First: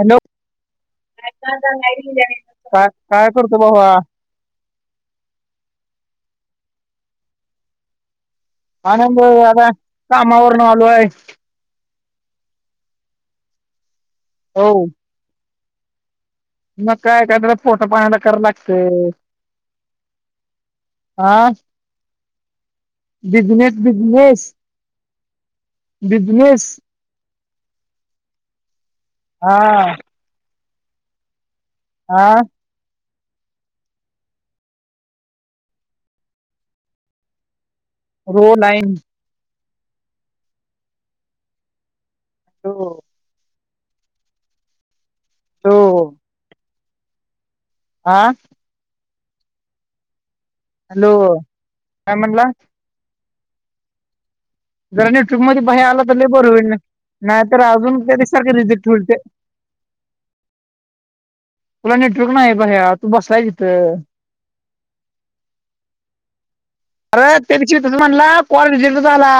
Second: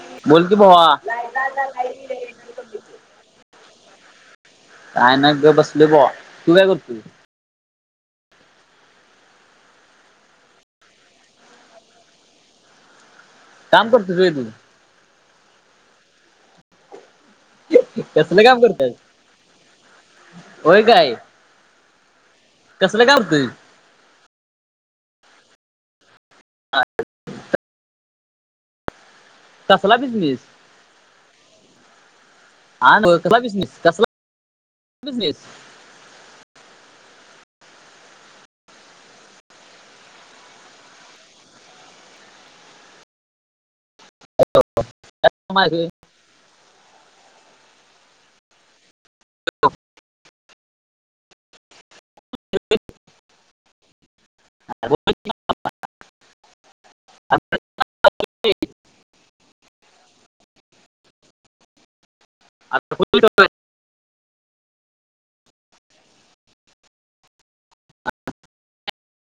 Hello बोल की भावा. काय करतो भाऊ काय नाई गप बसलोय बुआ, तू काय करतोय? आनंद आता, कामावरूनं आलोय. काम कर [unintelligible] तू. हो. मग काय [unintelligible] पोटा पाण्याला करावं कसलं काम करत्यास? लागतय होय काय? आ कसलं काम करतोय? Business, business business. हा तसला बिसमीस [unintelligible] हा ह कसला बिझनेस कसला. रो लाईन हो. हो [unintelligible] आ हॅलो, काय म्हणला? जरा न ट्रूप मध्ये, बाहेर आला तर लई बर होईल, नाही तर अजून कधी सारखे रिझल्ट होईल ते. तुला नेटवर्क नाई भैया, तू बसलाय तिथं. अर त्या दिवशी तस म्हणला कॉल रिजेक्ट झाला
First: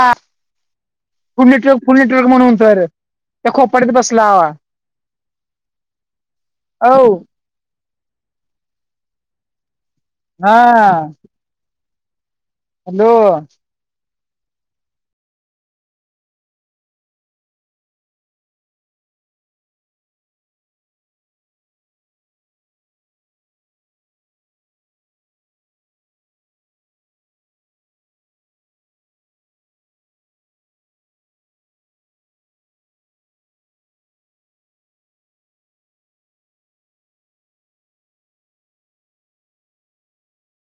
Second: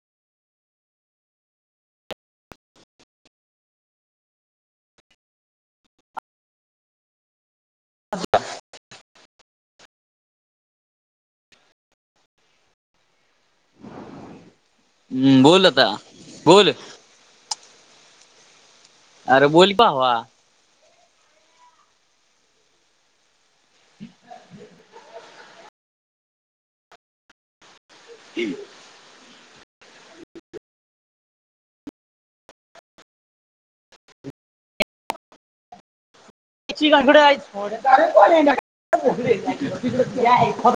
फुल्ल नेटवर्क, फुल्ल नेटवर्क, म्हणून तर त्या खोपड्यात बसला. आव [unintelligible] हा. हॅलो. हम बोल आता बोल अर बोल पा वा. ह [unintelligible] [inaudible] [unintelligible]